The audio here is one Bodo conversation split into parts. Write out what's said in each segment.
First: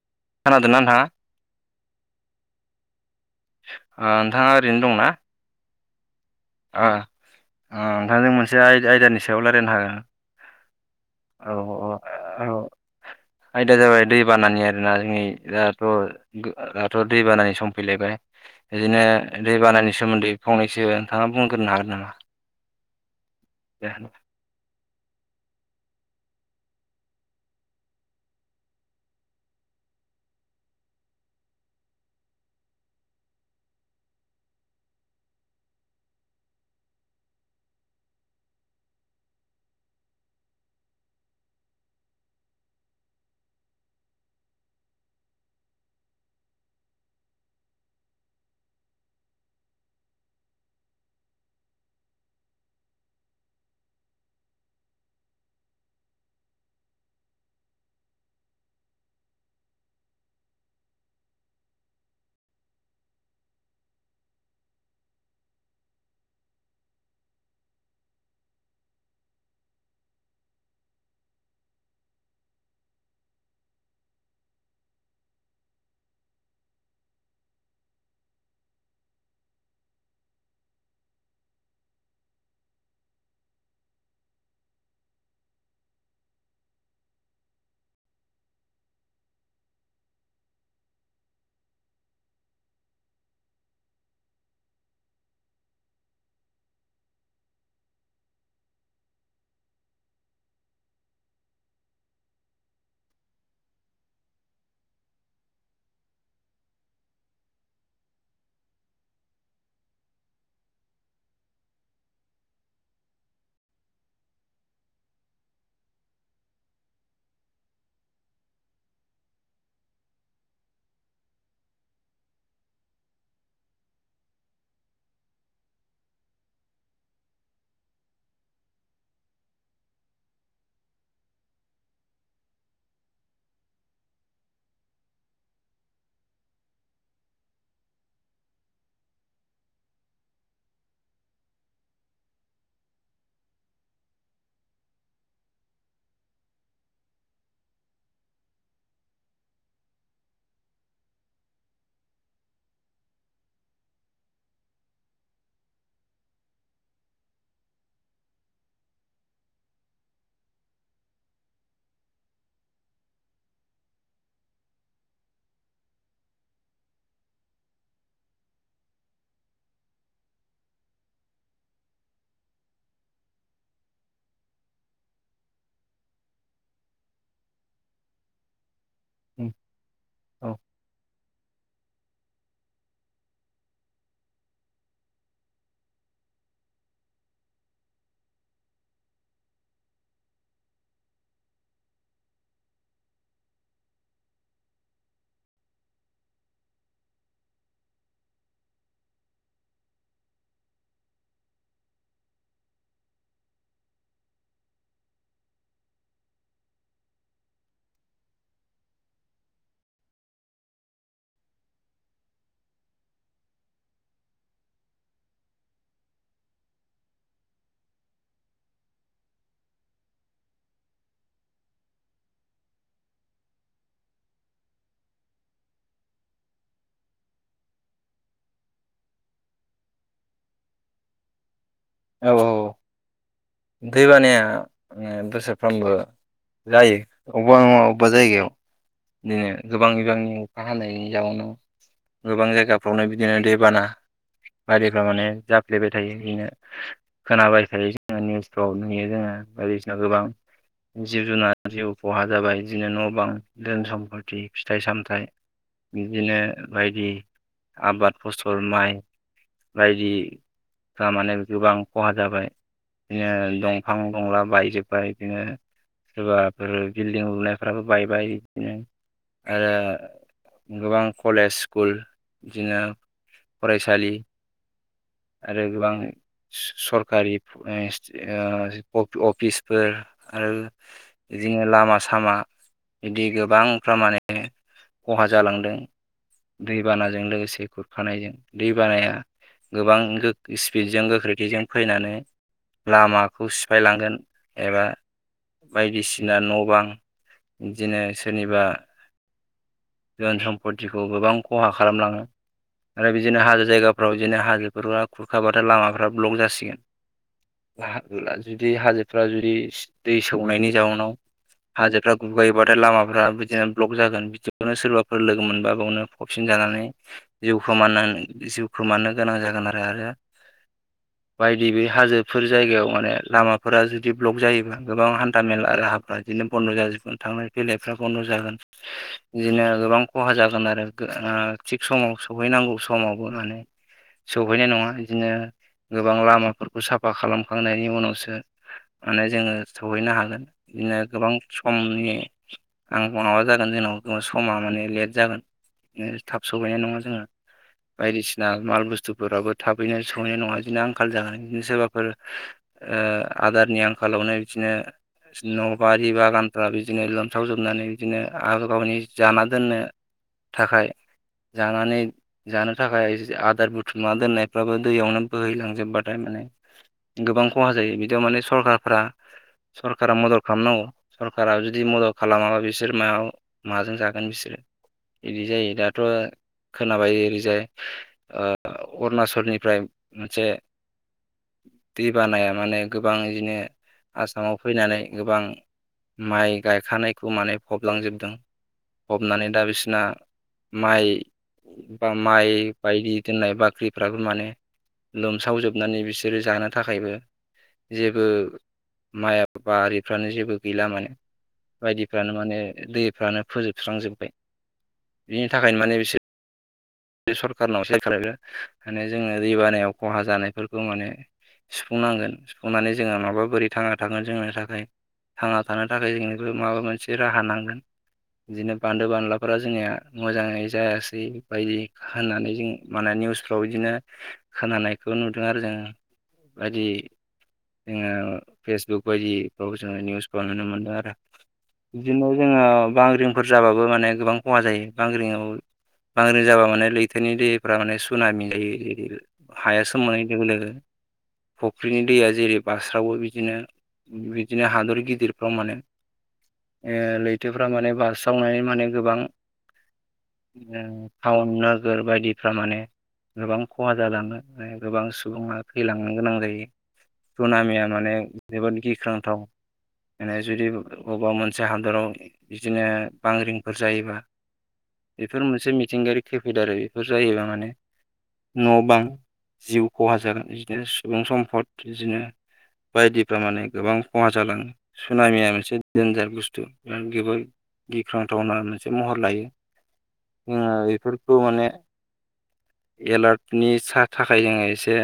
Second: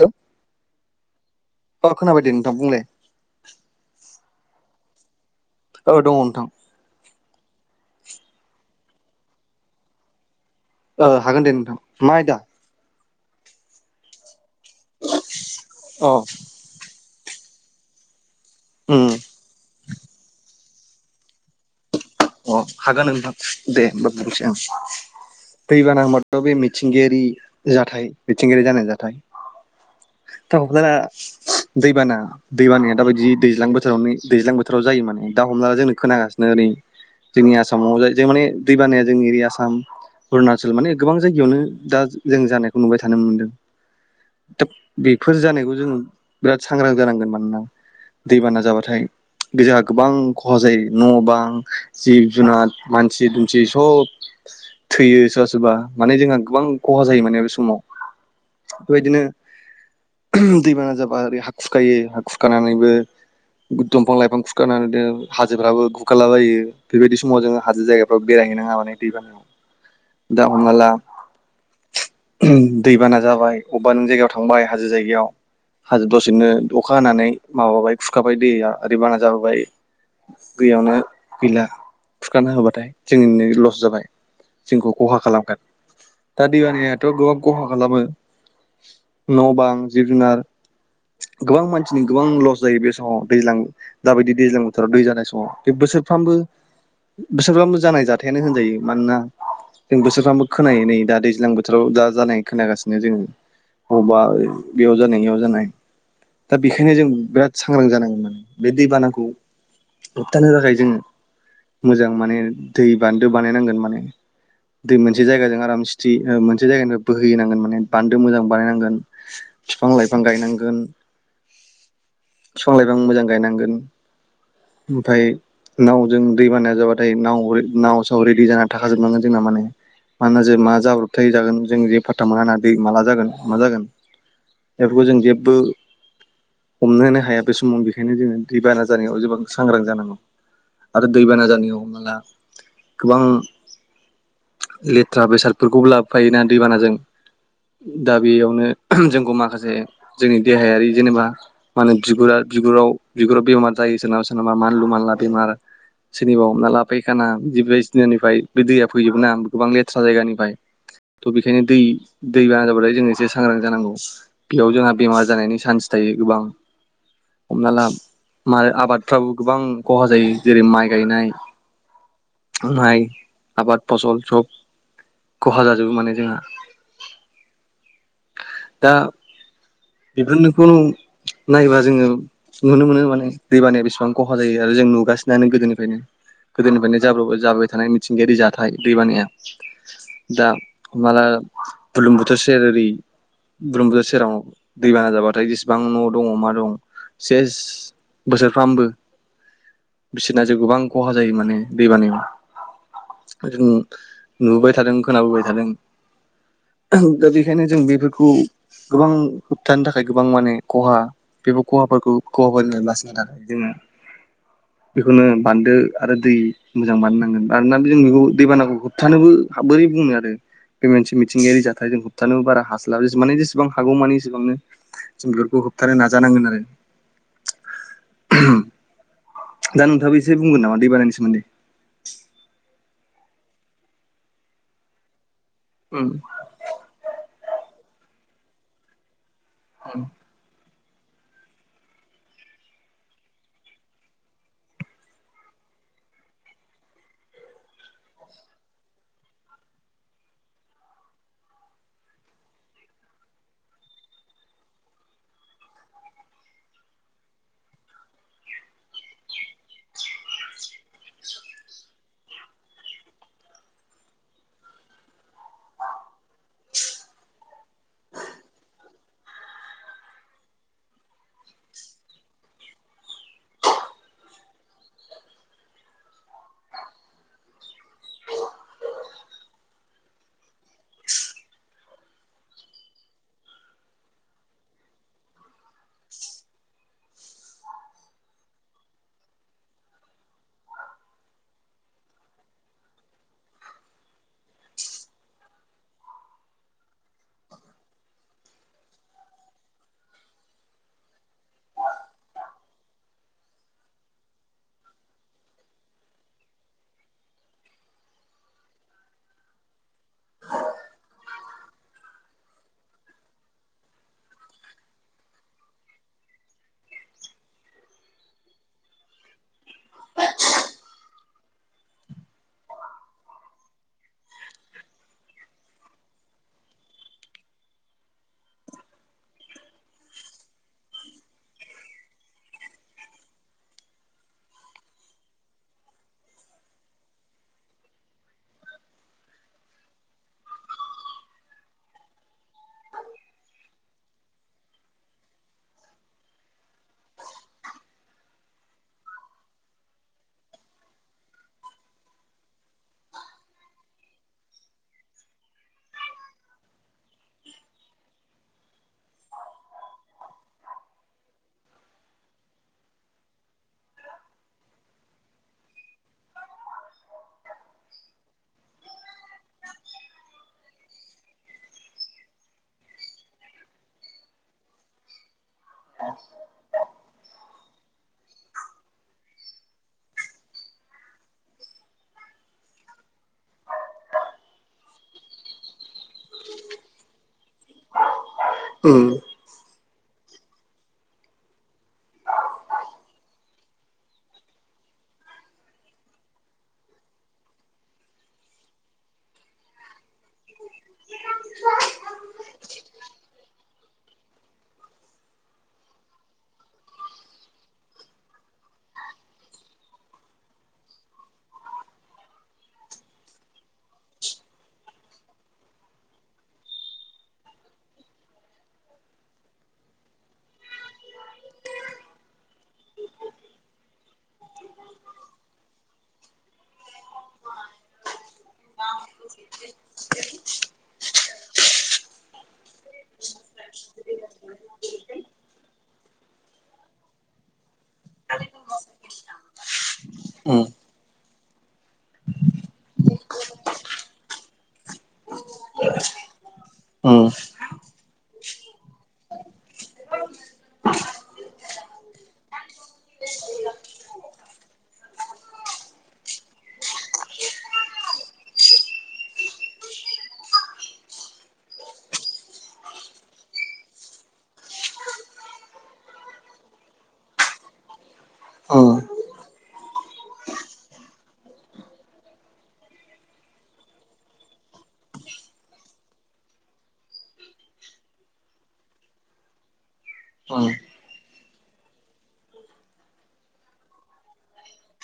हेलौ खोनादोंना नोंथाङा अ खोनाबाय दे नोंथां बुंलाय। नोंथाङा ओरैनो दंना। औ दं नोंथां। अ नोंथांजों मोनसे आयदानि सायाव रायज्लायनो हागोना। हागोन दे नोंथां मा आयदा। औ आयदाया जाबाय दै बानानि आरोना जोंनि अ दाथ' दाथ' दै बानानि सम फैलायबाय बिदिनो उम दैबानानि सोमोन्दै फंनैसो नोंथांआ बुंग्रोनो हागोन नामा। अ हागोन होनबा दे होमबा बुंसै आं। दैबाना होनोबाथ' बे मिथिंगायारि जाथाय मिथिंगायारि जानाय जाथाय। [inaudible] दैबाना दैबानाया दाबायदि दैज्लां बोथोरावनो दैज्लां बोथोराव जायो माने दा। हमना जोंनो खोनागासिनो ओरै जोंनि आसामाव जे जों माने दै बानाया जोंनि आसाम अरुणाचल माने गोबां जायगायावनो दा जों जानायखौ नुबाय थानो मोनदों। दा बेफोर जानायखौ [unintelligible] जों बिराद सांग्रां जानांगोन मानोना। दैबाना जाबाथाय जोंहा गोबां खहा जायो न' बां जिब जुनार मानसि दुमसि सब थैयो सोरबा सोरबा माने जोंहा गोबां खहा जायो माने बे समाव। बेबायदिनो। दैबाना जाबा ओरै हा खुरखायो हा खुरखानानैबो दंफां लाइफां खुरखारनानै हाजोफ्राबो गुगाला बायो। बेबायदि समाव जोङो हाजो जायगाफ्राव बेरायहैनाङा माने दै बानायाव। दा हमना ला। दैबाना जाबाय अबेबा नों जायगायाव थांबाय हाजो जायगायाव। हाजो दसेनो अखा हानानै माबाबाय खुरखाबाय दैया ओरै बाना जाबोबाय। दैयावनो गैला खुरखानना होबाथाय जोंनिनो लस जाबाय जोंखौ खहा खालामगोन। दा दै बानायाथ' गोबां खहा खालामो न' बां जिब जुनार। गोबां मानसिनि गोबां लस जायो बे समाव दैज्लां दाबायदि दैज्लां बोथोराव दै जानाय समाव बे बोसोर बोसोरफ्रामबो बोसोरफ्रामबो जानाय जाथायानो होनजायो मानोना। जों बोसोरफ्रामबो खोनायो नै दा दैज्लां बोथोराव दा जानाय खोनागासिनो जोङो। अबा बेयाव जानाय बेयाव जानाय। दा बेखायनो जों बिराद सांग्रां जानांगोन माने बे दैबानाखौ होबथानो थाखाय जोङो। मोजां माने दै बान्दो बानायनांगोन माने दै मोनसे जायगाजों आरामसि मोनसे जायगानिफ्राय बोहै होनांगोन माने बान्दो मोजां बानाय नांगोन बिफां लाइफां गायनांगोन बिफां लायफां मोजां गायनांगोन ओमफ्राय नावजों दै बानाया जाबाथाय नाव साव रेडि जाना थाखाजोब नांगोन जोंना माने मानोना जों मा जाब्रबथाय जागोन जों जेबो फाथा मोना ना दै माला जागोन मा जागोन बेफोरखौ जों जेबो हमनो हाया बे समाव बेखायनो जोङो दैबाना जानायाव गोबां सांग्रां जानांगौ। आरो दैबाना जानायाव हमना ला गोबां लेथ्रा बेसादफोरखौबो लाबोफायोना दैबानाजों दा बेयावनो जोंखौ माखासे जोंनि देहायारि जेनेबा मा होनो बिगुरा बिगुराव बिगुराव बेमार जायो सोरनाबा सोरनाबा मानलु मानला बेमार सोरनिबा हमना ला फैखाना बि बायसिनानिफाय बे दैया फैजोबो ना गोबां लेथ्रा जायगानिफाय थ' बेखायनो दै-दैबाना जाबाथाय जोंङो एसे सांग्रां जानांगौ बियाव जोंहा बेमार जानायनि चान्स था यो गोबां। हमना ला मार आबादफ्राबो गोबां खहा जायो। जेरै माइ गायनाय माइ आबाद फसल सब खहा जाजोबो माने जोंहा। दा औ बिफोरनोखौ नायबा जोङो नुनो मोनो माने दैबानाया बेसेबां खहा जायो। आरो जों नुगासि नो गोदोनिफायनो गोदोनिफायनो जाब्रबाय जाबोबाय थानाय मिथिंगायारि जाथाय दैबानाया। दा माला बुर्लुंबुथुर सेरारि बुरलुंबुथुर सेराव दैबाना जाबाथाय जेसेबां न' दङ' मा दं सेस बोसोरफ्रामबो बिसिना जिउ गोबां खहा जायो माने दैबानायाव जों नुबोबाय थादों खोनाबोबाय थादों दा बेखायनो जों बेफोरखौ गोबां होबथानो थाखाय गोबां माने खहा बेफो खहाफोखौ खहा [unintelligible] बासिनो थाखाय जोङो [inaudible] बेखौनो बान्दो आरो दै मोजां बानाय नांगोन। मानोना जों बेखौ दैबानाखौ होबथानोबो हा बोरै बुंनो आरो। बे मोनसे मिथिंगायारि जाथाय जों होबथानोबो बारा हास्लाबै माने जेसेबां हागौमाने एबांनो जों बेफोरखौ होबथानो नाजानांगोन आरो। दा नोंथाङाबो एसे बुंगोन नामा दैबानानि सोमोन्दै? औ औ। दैबानाया ओ बोसोरफ्रामबो उम जायो। अबेबा नङा अबेबा जायगायाव इदिनो गोबां बिबांनि अखा हानायनि जाउनाव गोबां जायगाफ्रावनो बिदिनो दैबाना बादिफ्रा माने जाफ्लेबाय थायो बिनो खोनाबाय थायो। ओ निउसफ्राव नुयो जोङो बायदिसिना गोबां जिब जुनार जिउ खहा जाबाय बिदिनो न' बां धोन सम्पथि फिथाइ सामथाइ बिदिनो बायदि आबाद फसल माइ बायदि फ्रा माने गोबां खहा जाबाय। इदिनो दंफां दंला बायजोबबाय इदिनो सोरबाफोर बिल्डिं लुनायफ्राबो बायबाय बिदिनो आरो गोबां कलेज स्कुल बिदिनो फरायसालि आरो गोबां स-सरकारि ओ इस्ट ओ अ-अ-अफिसफोर आरो बिदिनो लामा सामा बिदि गोबांफ्रा माने खहा जालांदों। दैबानाजों लोगोसे खुरखानायजों दै बानाया गोबां गो स्पिडजों गोख्रैथिजों फैनानै लामाखौ सिफायलांगोन एबा बायदिसिना न' बां बिदिनो सोरनिबा धोन सम्पतिखौ गोबां खहा खालामलाङो। आरो बिदिनो हाजो जायगाफ्राव बिदिनो हाजोफोरा खुरखाब आरो लामाफ्रा ब्लक जासिगोन। [unintelligible] जुदि हाजोफ्रा जुदि दै सौनायनि जाउनाव हाजोफ्रा गुगायोबाथाय लामाफ्रा बिदिनो ब्लक जागोन बि खौनो सोरबाफोर लोगो मोनबा बेयावनो फबसिन जानानै जिउ खोमानानै जिउखोमनो गोनां जागो [unintelligible] [inaudible] बायदि बे हाजोफोर जायगायाव माने लामाफोरा जुदि ब्लक जायोबा गोबां हान्था मेला राहाफ्रा बिदिनो बन्द' जाजोबगोन थांलाय फैलायफ्रा बन्द' जागोन। बिदिनो गोबां खहा जागोन आरो थिग समाव सहैनांगौ समावबो माने सौहैनाय नंङा बिदिनो गोबां लामाफोरखौ साफा खालामखांनायनि उनावसो माने जोंङो सौहैनो हागोन बिदिनो गोबां समनि आ माबा जागोन जोंनाव समा माने लेट जागोन थाब सहैनाय नंङा जोंङो। बायदिसिना माल बुस्थुफोराबो थाबैनो सहैनाय नंङा बिदिनो आंखाल जागोन बिदिनो सोरबाफोर ओ आदारनि आंखालावनो बिदिनो न' बारि बागानफ्रा बिदि बिदिनो लोमसाव जोबनानै बिदिनो आरो गावनि जानो दोननो थाखाय जानानै जानो थाखाय आदार बुथुमना दोननायफ्राबो दैयावनो बोहैलांजोबबाथाय माने गोबां खहा जायो बिदियाव माने सरखारफ्रा सरकारा मदद खालामनांगौ सरकारा जुदि मदद खालामाबा बिसोर मायाव माजों जागोन बिसोरो बिदि जायो दाथ' खोनाबाय ओरैजाय ओ अरुनाचलनिफ्राय मोनसे दै बानाया माने गोबां इदिनो आसामाव फैनानै गोबां माइ गायखानायखौ माने फबलांजोबदों उम फबनानै दा बिसिना माइ बा माइ बायदि दोननाय बाख्रिफ्राबो माने लोमसावजोबनानै बिसोरो जानो थाखायबो जेबो माइ बिफ्रानो जेबो गैला मानोे [unintelligible] बायदिफ्रानो माने दैफ्रानो फोजोबस्रांजोब्बाय बिनि थाखायनो माने बिसोर सरखारनाव सायखार माने जोङो दै बानायाव खहा जानायफोरखौ माने [unintelligible] सुफुंनांगोन सुफुंनानै जोंङो नंङाबा बोरै थांना थागोन जोंनि थाखाय थांना थानो थाखाय जोंनोबो माबा मोनसे राहा नांगोन। बिदिनो बान्दो बानलाफोरा जोंनिया मोजांङै जायासै बायदि होननानै जों माने निउसफ्राव इदिनो खोनानायखौ नुदों आरो जों बादि जोंङो फेसबुक बायदिफ्राव जोंङो निउसखौ नुनो मोनदों आरो। बिदिनो जोंङो बांग्रिंफोर जाबाबो माने गोबां खहा जायो बांग्रिंआव बांग्रि जाबा माने लैथोनि दैफ्रा माने सुनामि जायो हाया सोमावनाय लोगो उम लोगो फुख्रिनि दैया जेरै बास्रावो बिदिनो बिदिनो हादर गिदिरफ्राव मानो ओ उम लैथोफ्रा माने बास्रावनानै माने गोबां बिदिनो टाउन नोगोर बायदिफ्रा माने गोबां खहा जालांङो ओमफ्राय गोबां सुबुंङा थैलांनो गोनां जायो। सुनामिया माने जोबोद गिख्रांथाव। माने जुदि बबेबा मोनसे हादराव बिदिनो बांग्रिंफोर जायोबा बेफोर मोनसे मिथिंगायारि खैफोद आरो बेफोर जायोबा माने न' बां उम जिउ खहा जागोन बिदिनो सुबुं सम्फद बिदिनो बायदिफ्रा माने गोबां खहा जालांङो सुनामिया मोनसे देनजार बुस्थु बिफोर गोबां गिख्रांथावना मोनसे महर लायो जोंङो बेफोरखौ माने [inaudible] एलार्टनि सा थाखाय जोंङो एसे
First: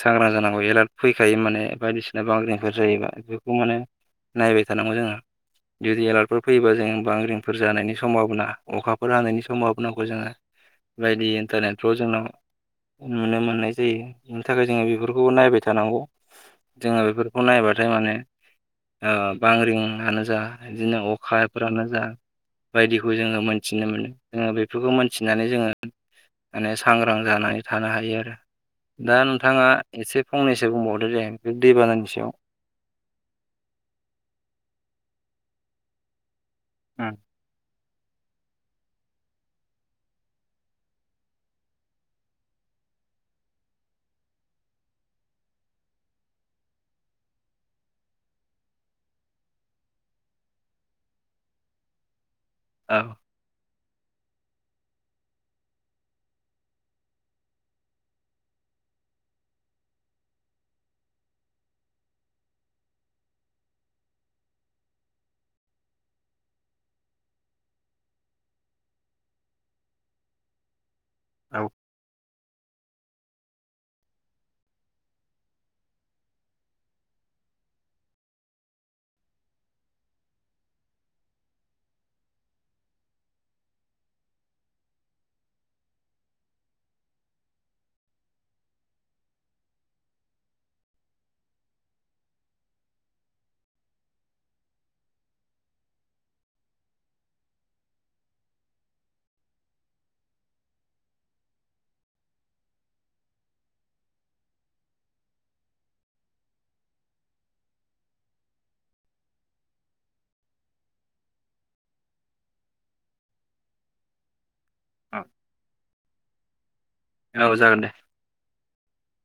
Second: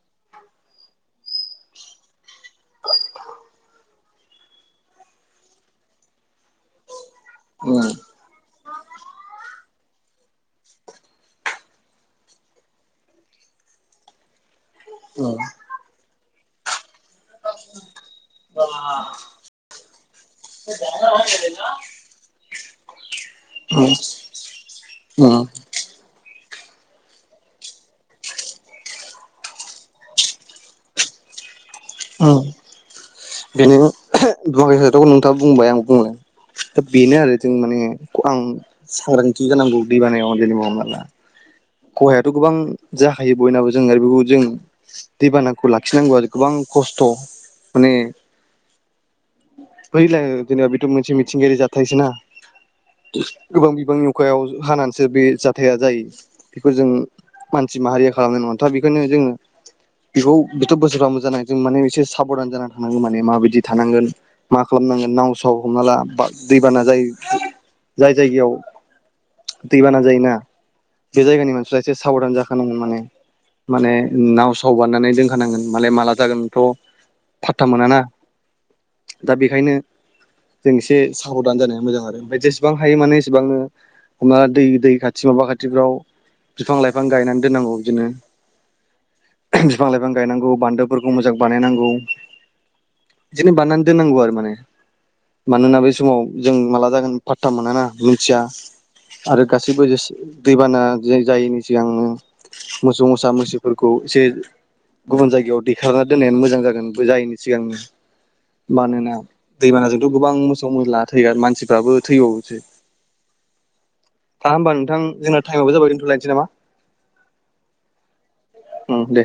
सांग्रां जानांगौ एलार्ट फैखायो माने बायदिसिना बांद्राय फोर जायोबा बेफोरखौ माने नायबाय थानांगौ जोंङो‌ जुदि एलार्टफोर फैयोबा जों बांग्रि फोर उम जानायनि संभावना अखाफोर हानायनि समावाबो नांगौ जोंङो बायदि इन्टारनेटफ्राव जोंनाव नुनो मोननाय जायो बेनि थाखाय जोंङो बेफोरखौबो उम नायबाय थानांगौ। जोंङो बेफोरखौ नायबाथाय माने ओ बांग्रिं होनो बा बिदिनो अखाफ्रानो जा बायदिखौ जोंङो उम मोनथिनो मोन जोंङो बेफोरखौ मिथिनानै जोङो माने सांग्रां जानानै थानो हायो आरो। दा नोंथाङा एसे फंनैसो बुंबावदो दे बे दैबानानि सायाव? बेनो [unintelligible] नोंथाङा बुंबाय आं बुङो दा उम बेनो आरो जों माने आं सांग्रांथि होनांगौ दैबानायाव जेनेबा हमना ला खहायाथ गोबां जाखायो बयनाबो जों आरो बेखौ जों दैबानाखौ लाखिनांगौ आरो गोबां खस्थ माने बे जिनोबा बेथ मोनसे मिथिं गायारि जाथायसोना। औ गोबां बिबांनि अखायाव हानानैसो बे जाथाया जायो। बेखौ जों मानसि माहारिया खालामनाय नङा। दा बेखनो जोङो बेखौ बेथ बोसोरफ्राम मो जानाय जों माने एसे साबधान जानानानै थानांगोन माने माबायदि थानांगोन मा खालाम नांगोन नाव साव हमना ला दैबाना जाय जाय जायगायाव दैबाना जायोना बे जायगानि औ मानसिफ्रा एसे साबधान जा [unintelligible] माने माने नाव साव बारनानै दोनखानांगोन माने माला जागोनथ फाथथा मोनाना दा बेखायनो जों एसे साबधान जानाया मोजां आरो ओमफ्राय जेसेबां हायो माने एसेबांनो हमनाला दै दै खाथि माबा खाथिफ्राव बिफां लाइफां गायनानै दोननांगौ बिदिनो बिफां लाइफां गायनांगौ बान्दोफोरखौ मोजां बानायनांगौ बिदिनो बानानद नांगौ आरो माने मानोना बे समाव जों माला जागोन पाथथा मोनाना मिथिया आरो गासैबो दैबाना जायैनि सिगां मोसौ मोसा मैसोफोरखौ एसे गुबुन जायगायाव दैखांना दोननायानो मोजां जागोन जायैनि सिगांनो मानोना दैमानाजोंथ गोबां मोसौ मोस्ला थैग मानसिफ्राबो थैबावोसै दा होमबा नोंथां जोंना टाइमावबो जाबाय दोनथलायनोसै नामा? औ जागोन दे। उम दे।